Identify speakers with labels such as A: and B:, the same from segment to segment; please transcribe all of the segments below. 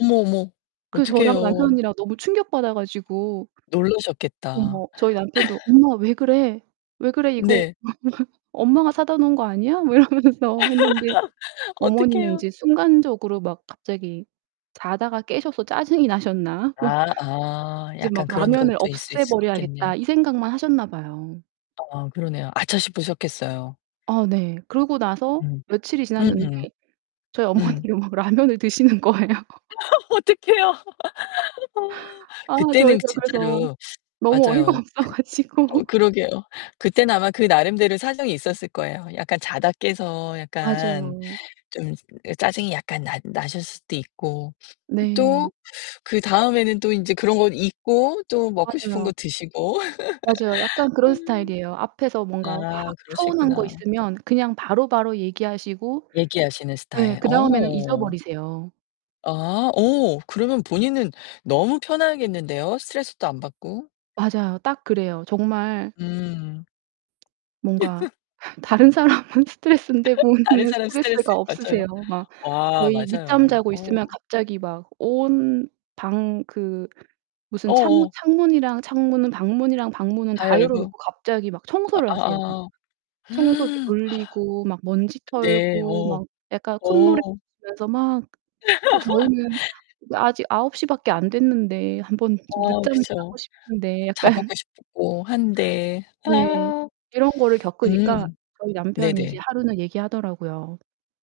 A: 어머, 어머
B: 그 저랑
A: 어떡해요.
B: 남편이랑 너무 충격받아 가지고
A: 놀라셨겠다.
B: 어머 저희 남편도 "엄마 왜 그래? 왜 그래 이거
A: 네.
B: 엄마가 엄마가 사다 놓은 거 아니야?" 막 이러면서 했는데 어머니는
A: 어떡해요?
B: 이제 순간적으로 막 갑자기 자다가 깨셔서 짜증이 나셨나? 막
A: 아, 아.
B: 이제 막
A: 약간 그런
B: '라면을
A: 것도 있을 수 있겠네요.
B: 없애버려야겠다.' 이 생각만 하셨나 봐요.
A: 아 그러네요. 아차 싶으셨겠어요.
B: 아 네. 그러고 나서
A: 음.
B: 며칠이 지났는데
A: 으음.
B: 저희
A: 음.
B: 어머니가 막 라면을 드시는 거예요.
A: 어 어떡해요. 어.
B: 아
A: 그때는
B: 저희가 그래서
A: 진짜로
B: 너무 어이가
A: 맞아요.
B: 없어
A: 그
B: 가지고.
A: 어 그러게요. 그땐 아마 그 나름대로의 사정이 있었을 거예요. 약간 자다 깨서 약간
B: 맞아요.
A: 좀 짜증이 약간 나 나셨을 수도 있고. 그
B: 네.
A: 또 그다음에는 또 인제 그런 거 잊고 또 먹고 싶은 거
B: 맞아요.
A: 드시고.
B: 맞아요. 약간 그런 스타일이에요. 앞에서
A: 아
B: 뭔가
A: 아
B: 확 서운한 거
A: 그러시구나.
B: 있으면 그냥 바로바로 얘기하시고
A: 얘기하시는
B: 예
A: 스타일.
B: 그다음에는
A: 어.
B: 잊어버리세요.
A: 아 오 그러면 본인은 너무 편하겠는데요, 스트레스도 안 받고.
B: 맞아요. 딱 그래요. 정말
A: 음.
B: 뭔가 다른 사람은 스트레스인데
A: 다른
B: 본인은
A: 사람
B: 스트레스가
A: 스트레스. 맞아요.
B: 없으세요. 막
A: 와,
B: 저희 늦잠
A: 맞아요.
B: 자고 있으면
A: 어.
B: 갑자기 막 온 방 그 무슨 창문
A: 어어.
B: 창문이랑 창문은 방문이랑 방문은
A: 다
B: 다 열어
A: 열고.
B: 놓고 갑자기 막 청소를 하세요.
A: 아.
B: 청소기
A: 하.
B: 돌리고 막 먼지
A: 네
B: 털고
A: 어.
B: 막 약간 콧노래 [unintelligible]
A: 어.
B: 면서 막 그 저희는 아직 9:00밖에 안 됐는데 한번 좀
A: 어,
B: 늦잠을 자고
A: 그쵸.
B: 싶은데
A: 자
B: 약간
A: 보고 싶고 한데.
B: 네,
A: 아.
B: 이런 거를 겪으니까
A: 음.
B: 저희 남편이 이제
A: 네네.
B: 하루는 얘기하더라고요.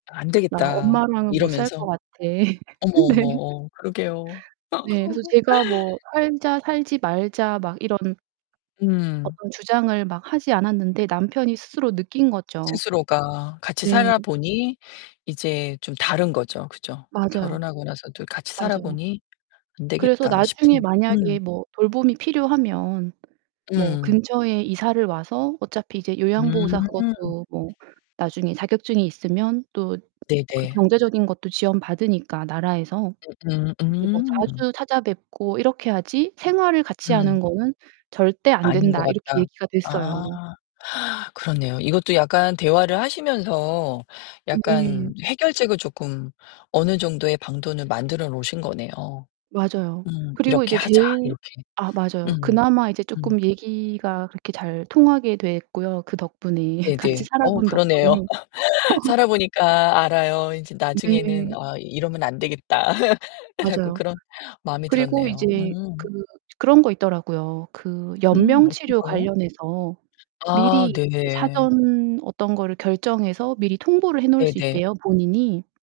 A: "안
B: "나
A: 되겠다."
B: 엄마랑은 못 살 것
A: 이러면서.
B: 같아."
A: 어머, 어머,
B: 네.
A: 어 그러게요.
B: 네, 그래서 제가 뭐 "살자." "살지 말자." 막 이런
A: 음.
B: 어떤 주장을 막 하지 않았는데 남편이 스스로 느낀 거죠.
A: 스스로가 같이
B: 네.
A: 살아 보니 이제 좀 다른 거죠. 그죠?
B: 맞아요.
A: 결혼하고 나서도 같이 살아
B: 맞아요.
A: 보니 안
B: 그래서
A: 되겠다
B: 나중에
A: 싶은.
B: 만약에
A: 음.
B: 뭐 돌봄이 필요하면 뭐
A: 음.
B: 근처에 이사를 와서 어차피 이제 요양보호사
A: 음
B: 그것도 뭐 나중에 자격증이 있으면 또
A: 네네.
B: 경제적인 것도 지원 받으니까 나라에서
A: 음
B: 이제 뭐
A: 음음.
B: 자주 찾아뵙고 이렇게 하지 "생활을 같이하는
A: 음.
B: 거는 절대 안
A: 아닌 것
B: 된다." 이렇게
A: 같다.
B: 얘기가 됐어요.
A: 아. 그렇네요. 이것도 약간 대화를 하시면서
B: 네.
A: 약간 해결책을 쪼끔 어느 정도의 방도는 만들어 놓으신 거네요.
B: 맞아요.
A: 음
B: 그리고
A: '이렇게
B: 이제
A: 하자.'
B: 제일
A: 이렇게.
B: 아 맞아요.
A: 음
B: 그나마 이제
A: 음.
B: 쪼끔 얘기가 그렇게 잘 통하게 됐고요. 그 덕분에 같이
A: 네네.
B: 살아
A: 어
B: 본
A: 그러네요.
B: 덕분에.
A: 살아 보니까 알아요. 인제 나중에는
B: 네.
A: '아 이러면 안 되겠다.' 자꾸
B: 맞아요.
A: 그런 마음이
B: 그리고
A: 들었네요.
B: 이제 그
A: 음.
B: 그런 거 있더라고요. 그
A: 음
B: 연명
A: 어떤
B: 치료
A: 거요?
B: 관련해서
A: 아
B: 미리 이제
A: 네.
B: 사전 어떤 거를 결정해서 미리 통보를 해 놓을 수
A: 네네.
B: 있대요, 본인이.